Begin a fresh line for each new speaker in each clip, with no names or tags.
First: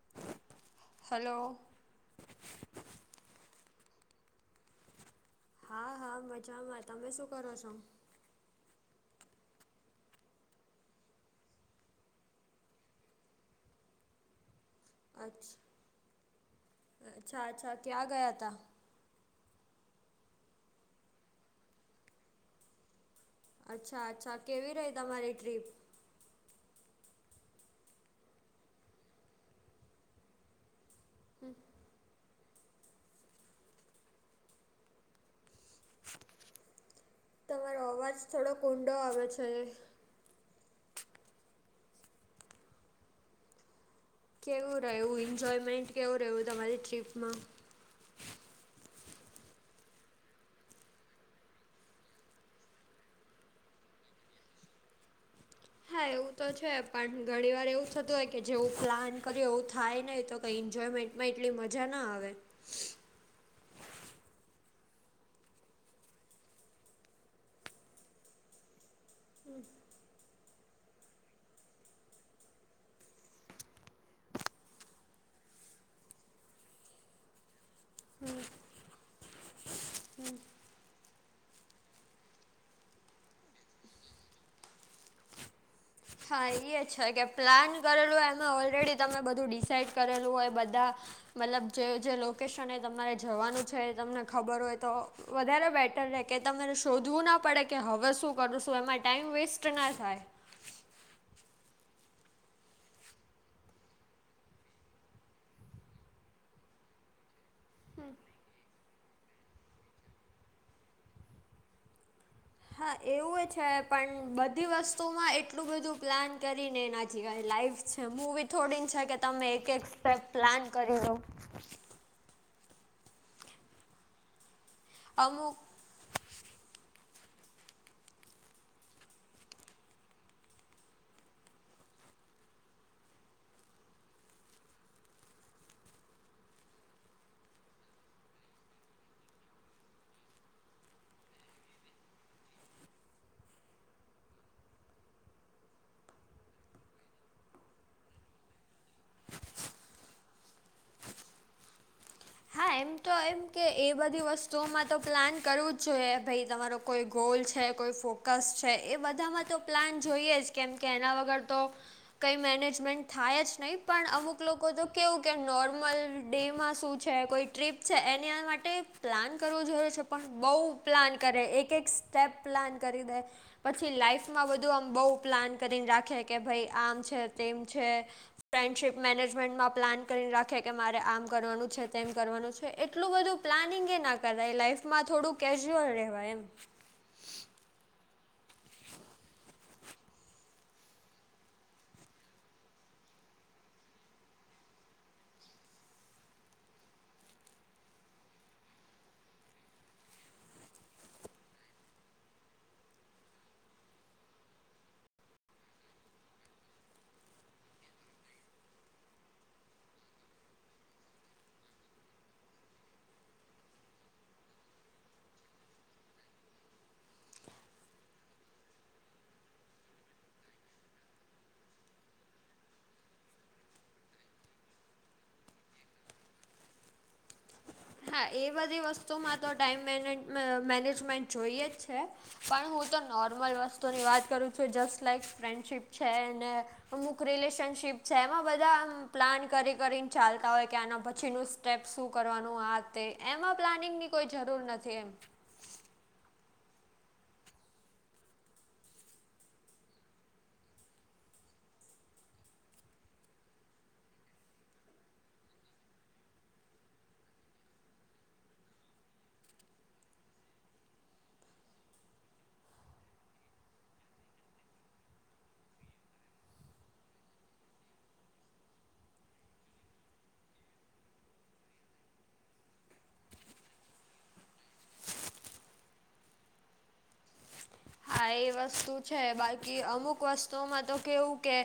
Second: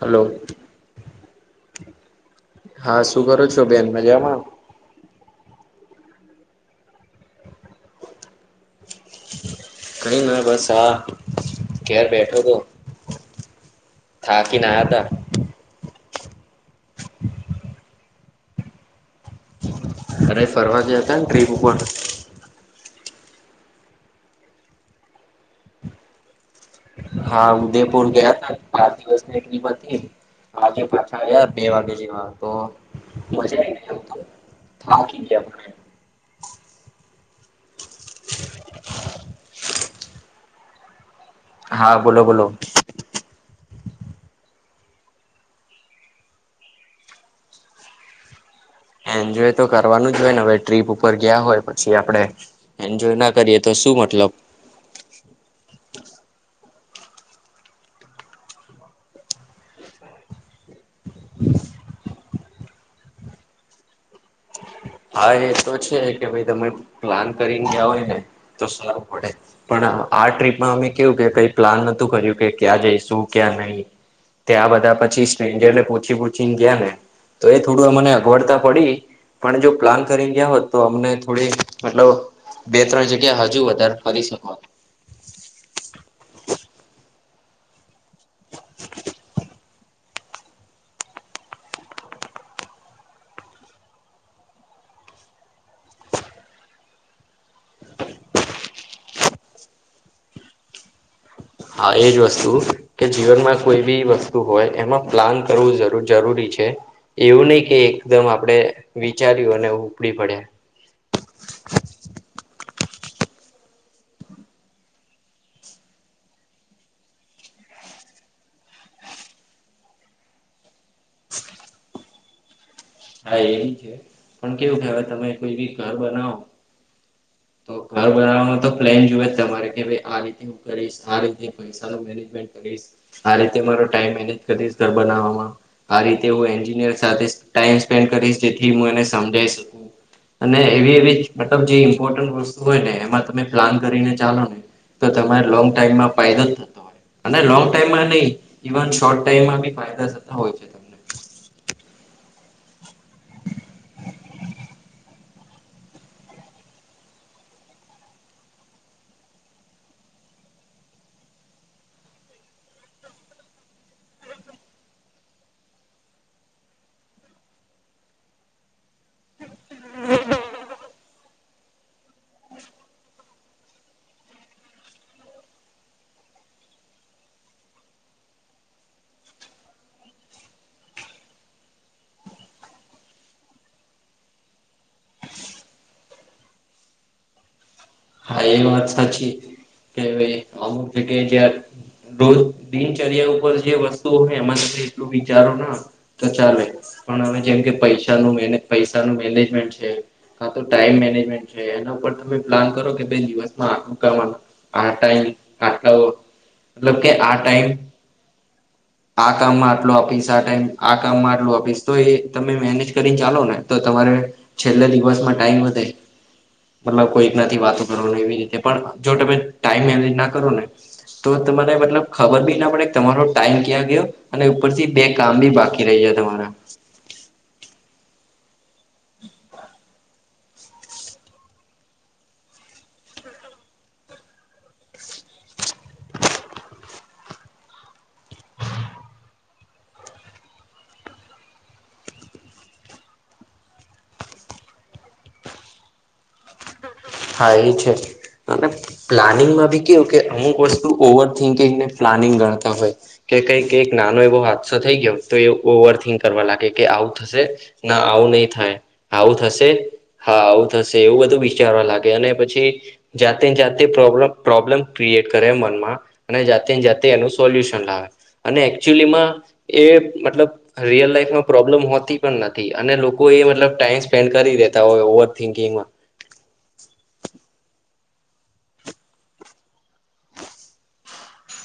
Hello.
Hello.
હા શું કરો છો બેન મજામાં.
હા હા મજામાં તમે શું કરો છો.
કઈ ના બસ હા ઘેર બેઠો તો. થાકી ના હતા.
અચ્છા અચ્છા અચ્છા ક્યા ગયા ત.
અરે ફરવા ગયા હતા ને ટ્રીપ ઉપર.
અચ્છા અચ્છા કેવી રહી તમારી ટ્રીપ.
હા ઉદયપુર ગયા તા બાર દિવસ ની ટ્રીપ હતી. આજે પાછા આવ્યા બે વાગે જેવા તો. મજા આય પર થાકી ગ્યા
તમારો અવાજ થોડો ઊંડો આવે છે.
હા બોલો બોલો.
કેવું રહવું એન્જોયમેન્ટ કેવું રહ્યું તમારી ટ્રીપમાં.
એન્જોય તો કરવાનું જ હોય ને હવે ટ્રીપ ઉપર ગયા હોય પછી આપડે. એન્જોય ના કરીએ તો શું મતલબ.
હા એવું તો છે પણ ઘણી વાર એવું થતું હોય કે જેવું પ્લાન કર્યું એવું થાય નહીં તો કંઈ એન્જોયમેન્ટ. માં એટલી મજા ના આવે.
હા એ તો છે કે ભાઈ તમે પ્લાન કરીને ગયા હોય ને તો સારું પડે. પણ આ ટ્રીપમાં અમે કેવું કે કઈ પ્લાન નતું કર્યું કે ક્યાં જઈશું ક્યાં નહી. ત્યાં બધા પછી સ્ટ્રેન્જર ને પૂછી પૂછી ને ગયા ને. તો એ થોડું અમને અગવડતા પડી પણ જો. પ્લાન કરીને ગયા હોત તો અમને થોડી મતલબ બે ત્રણ જગ્યા હજુ વધારે ફરી શકો.
હા એ જ છે કે પ્લાન કરેલું હોય એમાં ઓલરેડી તમે બધું ડિસાાઈડ કરેલું હોય બધા. મતલબ જે જે લોકેશને એ તમારે જવાનું છે તમને ખબર હોય તો. વધારે બેટર રહે કે તમારે શોધવું ના પડે કે હવે શું કરું છું એમાં ટાઈઇમ વેસ્ટ ના થાય.
હા એજ વસ્તુ. કે જીવનમાં કોઈ બી વસ્તુ હોય એમાં પ્લાન કરવું જરૂરી છે. એવું નહી કે એકદમ આપડે વિચાર્યું અને ઉપડી પડ્યા.
હા એવું છે પણ બધી વસ્તુમાં એટલું બધું પ્લાન કરીને એના જિવાય લાઈફ. મુવી થોડી છે કે તમે એક એક સ્ટેપ પ્લાન કરી લો
હા એવી છે પણ કેવું ખ તમે કોઈ
અમુક
બી ઘર બનાવો તો ઘર બનાવવાનો તો પ્લેન જોવુ જ તમારે કે ભાઈ આ રીતે આ રીતે કરીશ પૈસાનું મેનેજમેન્ટ કરીશ આ રીતે મારો ટાઈમ મેનેજ કરીશ ઘર બનાવવામાં આ રીતે હું એન્જિનિયર સાથે તાઇસ કરીશ જેથી હું એને સમજાવી શકું અને એવી એવી મતલબ જે ઈમ્પોર્ટન્ટ વસ્તુ હોય ને એમાં તમે પ્લાન કરીને ચાલો ને તો તમારે લોંગ ટાઈમમાં ફાયદો જ થતો હોય અને લોંગ ટાઈમમાં નહી ઇવન શોર્ટ ટાઈમમાં બી ફાયદા થતા હોય છે તમને
હા એમ તો એમ કે એ બધી વસ્તુઓમાં તો પ્લાન કરવું જ જોઈએ ભાઈ તમારો કોઈ ગોલ છે કોઈ ફોકસ છે એ બધામાં તો પ્લાન જોઈએ જ કેમ કે એના વગર તો કંઈ મેનેજમેન્ટ થાય જ નહીં પણ અમુક લોકો તો કેવું કે નોર્મલ ડેમાં શું છે કે કોઈ ટ્રીપ છે એને માટે પ્લાન કરવો જોએ છે પણ બહુ પ્લાન કરે એક એક સ્ટેપ પ્લાન કરી દે પછી લાઈફમાં બધું આમ બહુ પ્લાન કરીને રાખે કે ભાઈ આમ છે તેમ છે ફ્રેન્ડશીપ મેનેજમેન્ટમાં પ્લાન કરીને રાખે કે મારે આમ કરવાનું છે તેમ કરવાનું છે એટલું બધું પ્લાનિંગ એ ના કરાય લાઈફમાં થોડું કેજ્યુઅલ રહેવાય એમ
હા એ વાત સાચી કે અમુક જગ્યાએ જ રોજ દિનચર્યા ઉપર જે વસ્તુઓ હોય એ ત એટલું વિચારો ના તો ચાલે પણ અમે જેમ કે પૈસાનું પૈસાનું મેનેજમેન્ટ છે કા તો ટાઈમ મેનેજમેન્ટ છે એના ઉપર તમે પ્લાન કરો બે દિવસમાંકા આખુ કરવાના આ ટાઇમ આટલાઓ મતલબ કે આ ટાઈમ આ કામમાં આટલો આપીશ આ ટાઈમ આ કામમાં આટલો આપીશ તો એ તમે મેનેજ કરીને ચાલો ને તો તમારે છેલ્લે દિવસમાં ટાઈમ વધે મતલબ કોઈક નથી વાત કરો એવી રીતે પણ જો તમે ટાઈમ મેનેજ ના કરો ને તો તમારે મતલબ ખબર બી ના પડે તમારો ટાઈમ ક્યાં ગયો અને ઉપર થી બે કામ બી બાકી રહીયા તમારા
હા એ બધી વસ્તુમાં તો ટાઈમ મેનેજ મેનેજમેન્ટ જોઈએ જ છે પણ હું તો નોર્મલ વસ્તુની વાત કરું છું જસ્ટ લાઈક ફ્રેન્ડશીપ છે અમુક રિલેશનશીપ છે એમાં બધા પ્લાન કરી કરીને ચાલતા હોય કે આના પછીનું સ્ટેપ્ શું કરવાનું આ તે એમાં પ્લાનિંગની કોઈ જરૂર નથી એમ
હા એ છે મ પ્લાનિંગમાં બી કેવું કે અમુક વસ્તુ ઓવર થિકિંગ ને પ્લાનિંગ ગણતા હોય કે કઈકઈ નાનો એવો હાદસો થઈ ગયો તો એ ઓવર થિંક કરવા લાગે કે આવું થશે ના આવું નઈ થાય આવું થશે હા આવું થશે એવું બધું વિચારવા લાગે પછી જાતે ને જાતે પ્રોબ્ પ્રોબ્લેમ ક્રિએટ કરે મનમાં અને જાતે ને જાતે એનું સોલ્યુશન લાવે અને એકચુલીમાં એ મતલબ રિયલ લાાઈફમાં પ્રોબ્લેમ હોતી પણ નથી અને લોકો એ મતલબ ટાઈમ સ્પેન્ડ કરી દેતા હોય ઓવર થિન્કિંગમાં
આ એ વસ્તુ છે બાકી અમુક વસ્તુઓમાં તો કેવું કે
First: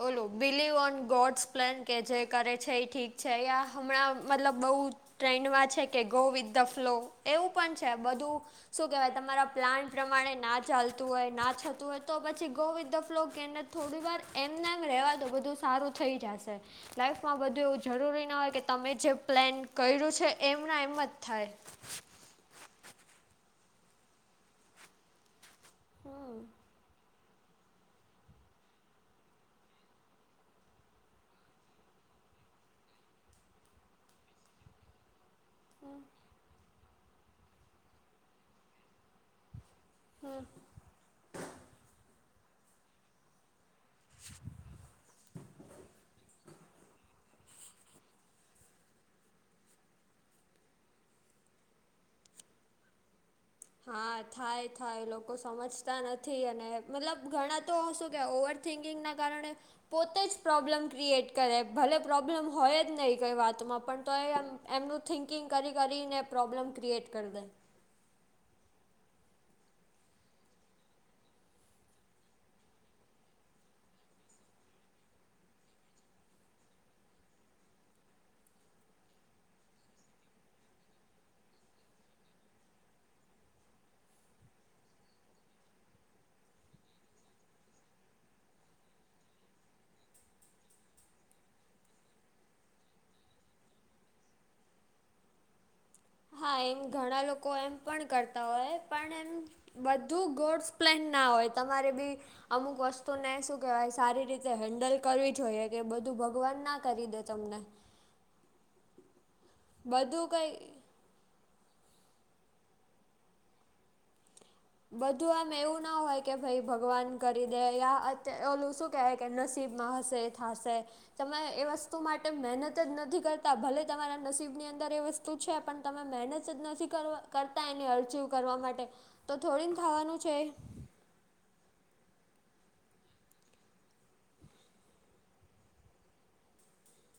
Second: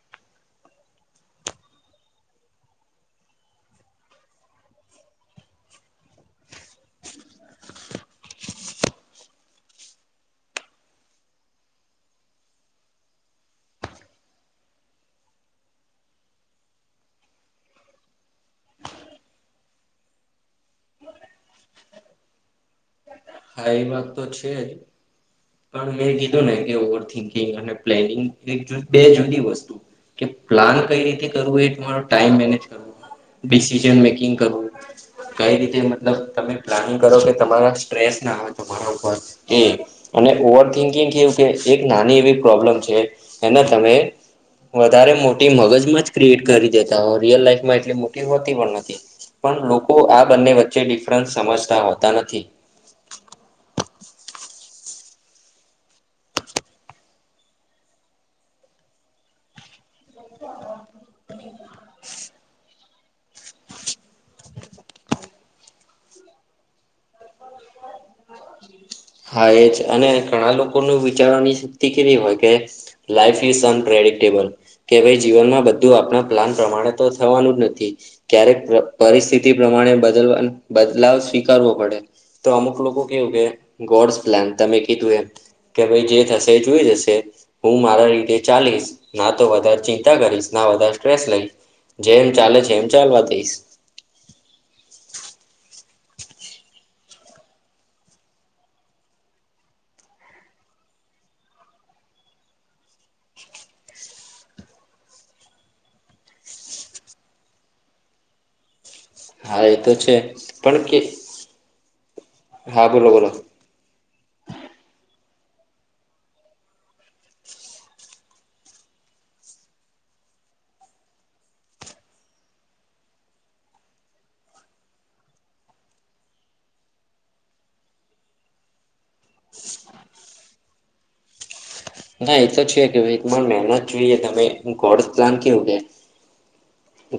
બોલો બલીવ ઓન ગોડ્સ પ્લાન કે જે કરે છે એ ઠીક છે યા હણા મતલબ બહુ ટ્રેન્ડમાં છે કે ગો વિથ ધ ફ્લો એવું પણ છે બધું શું કેહેવાય તમારા પ્લાન પ્રમાણે ના ચાલતું હોય ના થતું હોય તો પછી ગો વિથ ધ ફ્લો કે એને થોડી વાર એમને એમ રહેવા દો બધું સારું થઈ જશે લાઈફમાં બધું એવું જરૂરી ના હોય કે તમે જે પ્લેન કર્યું છે એમના એમ જ થાય
હા એ વાત તો છે જ પણ મેં કીધું ને કે ઓવર થિંકિંગ અને પ્લેનિંગ એક બે જુદી વસ્તુ કે પ્લાન કઈ રીતે કરવું એ તમારો ટાઈમ મેનેજ કરવો ડિસન મેકિંગ કરવું કઈ રીતે મતલબ તમે પ્લાનિંગ કરો કે તમારા સસ ના આવે બ એ અને ઓવર થિંકિંગ કેવું એક નાની એવી પ્રોબ્લમ છે એને તમે વધારે મોટી મગજમાં જ ક્રિએટ કરી દેતા હો રિયલ લાાઈફમાં એટલી મોટી હોતી પણ નથી પણ લોકો આ બંને વચ્ચે ડિફરન્સ સમજતા હોતા નથી
હા થાય થાય લોકો સમજતા નથી અને મતલબ ઘણા તો શું કે ઓવર થિંકિંગના કારણે પોતે જ પ્રોબ્લેમ ક્રિએટ કરે ભલે પ્રોબ્લેમ હોય જ નહીં કંઈ વાતમાં પણ તો એમ એમનું થિંકિંગ કરી કરીને પ્રોબ્લમ ક્રિએટ કરી દે
હા એજ અને ઘણા લોકો ન વિચારવાની શક્તિ કેવી હોય કે લાઈફ ઇઝ અનટ્રેડિક્ટેબલ કે ભાઈ જીવનમાં બધું આપણા પ્લાન પ્રમાણે તો થવાનું જ નથી ક્યારેક પરિસ્થિતિ પ્રમાણે બદલવા બદલાવ સ્વીકારવો પડે તો અમુક લોકો કેવું કે ગોડ્સ પ્લાન તમે કીધું એ કે ભાઈ જે થશે એ જોઈ જશે હું મારા રીધે ચાલીશ ના તો વધારે ચિંતા કરીશ ના વધારે સ્ટ્રેસ લઈશ જે એમ ચાલે છે એમ ચાલ વા દઈસ
હા એમ ઘણા લોકો એમ પણ કરતા હોય પણ એમ બધું ગોડસ પ્લેન ના હોય તમારે બી અમુક વસ્તુને શું કેહેવાય સારી રીતે હેન્ડલ કરવી જોઈએ કે બધું ભગવાન ના કરી દેતા તમને
હા એ તો છે
બધું કંઈ
પણ કે હા બોલો બોલો
બધું આમ એવું ના હોય કે ભાઈ ભગવાન કરી દે ઓલું શું કક નસીબમાં હશે થશે તમે એ વસ્તુ માટે મહેનત જ નથી કરતા ભલે તમારા નસીબ ની અંદર વસ્ત છે પણ તમે મહેનત જ નથી કરવા કરતા એની અરજીવ કરવા માટે તો થોડીને થવાનું છે
ના એ તો છે કે એક મહેનત જોઈએ તમે ગોડ પ્લાન કેવું કેયા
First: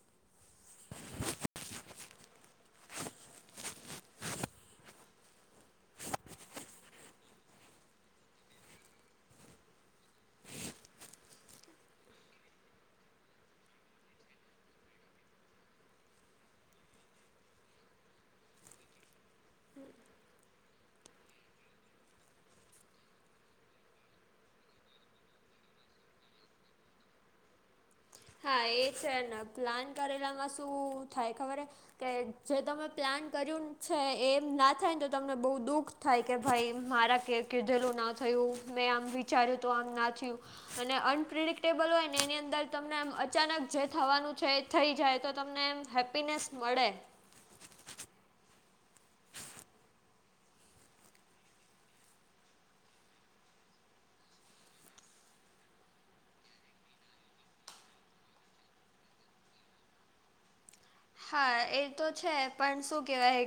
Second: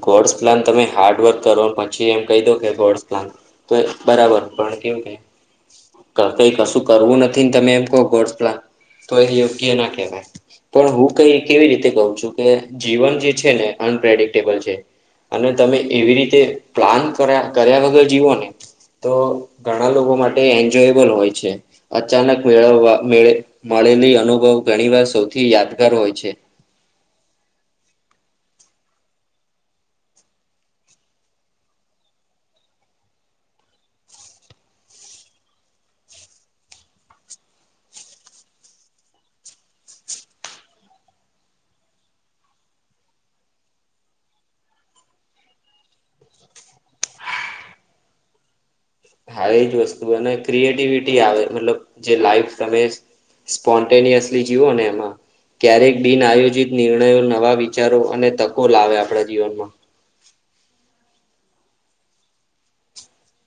ગોડ્સ પ્લાન તમે હાર્ડવર્ક કરો પછી એમ કહી દો કે ગોડ્સ પ્લાન તો બરાબર પણ કેમ કે કઈ કશું કરવું નથી ને તમે એમ કહો ગોડ પ્લા તો એ યોગ્ય ના કહેવાય પણ હું કઈ કેવી રીતે કહું છું કે જીવન જે છે ને અનપ્રેડિક્ટ અને તમે એવી રીતે પ્લાન કર્યા વગર જીવો ને તો ઘણા લોકો માટે એન્જોયબલ હોય છે અચાનક મેળવવા મે મળેલી અનુભવ ઘણી વાર સૌથી યાદગાર હોય છે
હા એ છે ને પ્લાન કરેલામાં શું થાય ખબર કે જે તમે પ્લાન કર્યું છે એમ ના થાયને તો તમને બહુ દુઃખ થાય કે ભાઈ મારા કે કીધેલું ના થયું મેં આમ વિચાર્યું તો આમ ના થયું અને અનપ્રિડિક્ટેબલ હોય ને એની અંદર તમને એમ અચાનક જે થવાનું છે એ થઈ જાય તો તમને એમ હેપીનેસ મળે
હા એજ વસ્તુ અને ક્રિએટિવિટી આવે મતલબ જે લાઈફ તમે સ્પોન્ટેનિયસલી જીવો ને એમાં ક્યારેક બિન આયોજિત નિર્ણયો નવા વિચારો અને તકો લાવે આપણા જીવનમાં
હા એ તો છે પણ શું કેવાય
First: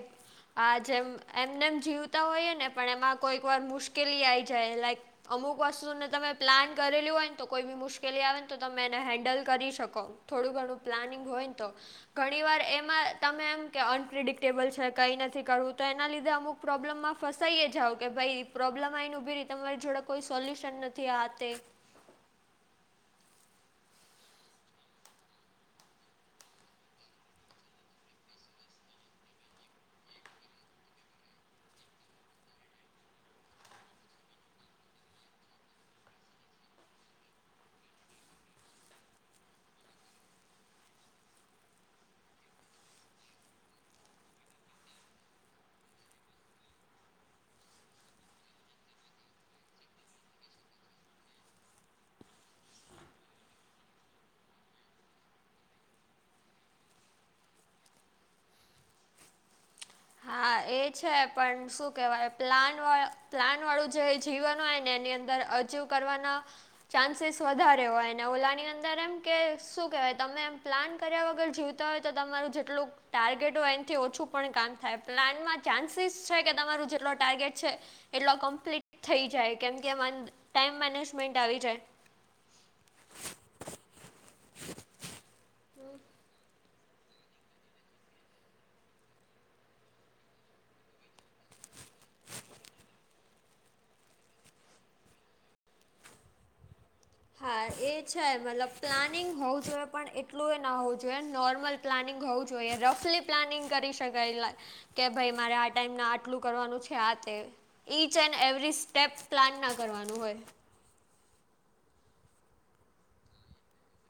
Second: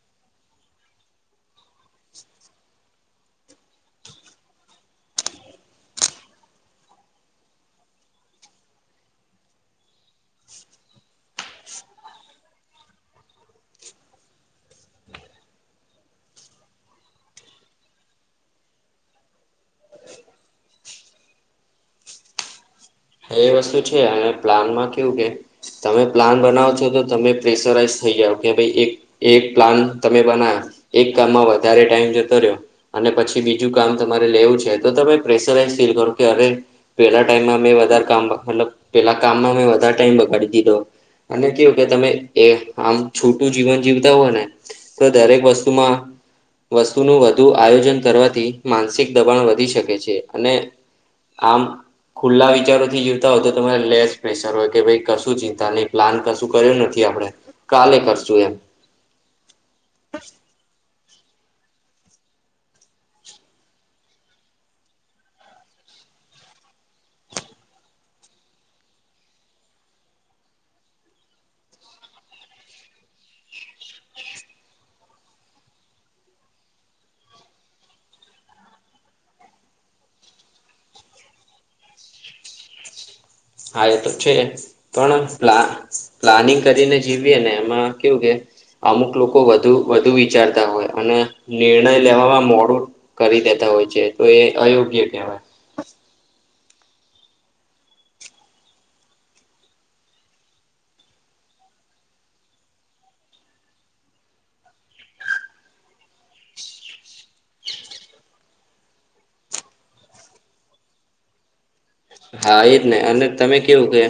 આ જેમ એમને એમ જીવતા હોઈએ ને પણ એમાં કોઈકવાર મુશ્કેલી આવી જાય લાઈક અમુક વસ્તુને તમે પ્લાન કરેલું હોય ને તો કોઈ બી મુશ્કેલી આવે ને તો તમે એને હેન્ડલ કરી શકો થોડું ઘણું પ્લાનિંગ હોય ને તો ઘણી વાર એમાં તમે એમ કે અનપ્રિડિક્ટેબલ છે કંઈ નથી કરવું તો એના લીધે અમુક પ્રોબ્લમમાં ફસાઈ જાાવ કે ભાઈ પ્રોબ્લેમ આને ઉભી ર તમારી જોડે કોઈ સોલ્યુશન નથી આ તે
હ એ વસ્તુ છે એને પ્લાન માં કેવું કે તમે પ્લાન બનાવો છો તો તમે પ્રેશરાઈઝ થઇ જાઓ કે ભાઈ એક એક પ્લાન તમે બનાવ એક કામમાં વધારે ટાઈમ જતો રહ્યો અને પછી બીજું કામ તમારે લેવું છે તો તમે પ્રેશરાઈઝ ફીલ કરો કે અરે પેલા ટાઈમમાં મેં વધારે કામ મલ પેલા કામમાં મેં વધારે ટાઈમ બગાડી દીધો અને કેવું કે તમે એ આમ છોટું જીવન જીવતા હો ને તો દરેક વસ્તુમાં વસ્તુનું વધુ આયોજન કરવાથી માનસિક દબાણ વધી શકે છે અને આમ ખુલ્લા વિ બચારોથી જીવતા હોય તો તમારે લેસ પ્રેશર હોય કે ભાઈ કશું ચિંતા નહીં પ્લાન કશું કર્યો નથી આપડે કાલે કરશું એમ
હા એ છે પણ શું કેહેવાય પ્લાન વા પ્લાન વાળું જે જીવન હોય ને એની અંદર અજીવ કરવાના ચાન્સીસ વધારે હોય ને ઓલાની અંદર એમ કે શું કહેવાય તમે એમ પ્લાન કર્યા વગર જીવ હોય તો તમારું જેટલું ટાર્ગેટ હોય એથી ઓછું પણ કામ થાય પ્લાનમાં ચાન્સીસ છે કે તમારું જેટલો ટાર્ગેટ છે એટલો કમ્પ્લીટ થઈ જાય કેમકે ટાઈમ મેનેજમેન્ટ આવી જાય
હા એ તો છે પણ પ્લાનિંગ કરીને જીવીએ ને એમાં કેવું કે અમુક લોકો વધુ વધુ વિચારતા હોય અને નિર્ણય લેવામાં મોડું કરી દેતા હોય છે તો એ અયોગ્ય કહેવાય
હા એ છે મતલબ પ્લાનિંગ હોવું જોઈએ પણ એટલું એ ના હોવું જોઈએ નોર્મલ પ્લાનિંગ હોવું જોઈએ રફલી પ્લાનિંગ કરી શકાય એ કે ભાઈ મારે આ ટાઈમ ના આટલું કરવાનું છે આ તે each and every step plan ના કરવાનું હોય
હા એજ નહી અને તમે કેવું કે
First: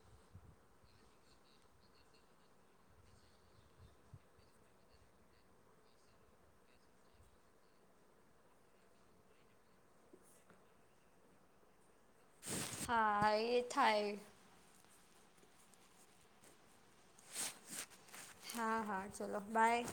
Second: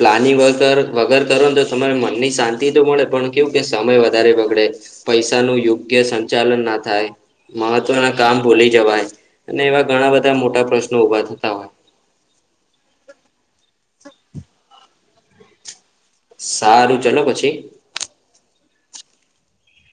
પ્લાનિ વગર વગર કરો ને તો તમારે મનની શાંતિ તો મળે પણ કેવું કે સમય વધારે બગડે પૈસા નું યોગ્ય સંચાલન ના થાય મહત્વના કામ ભૂલી જવાય અને એવા ઘણા બધા મોટા પ્રશ્નો ઊભા થતા હોય
હા એ થાય
સારું ચલો પછી
હા હા ચલો બાય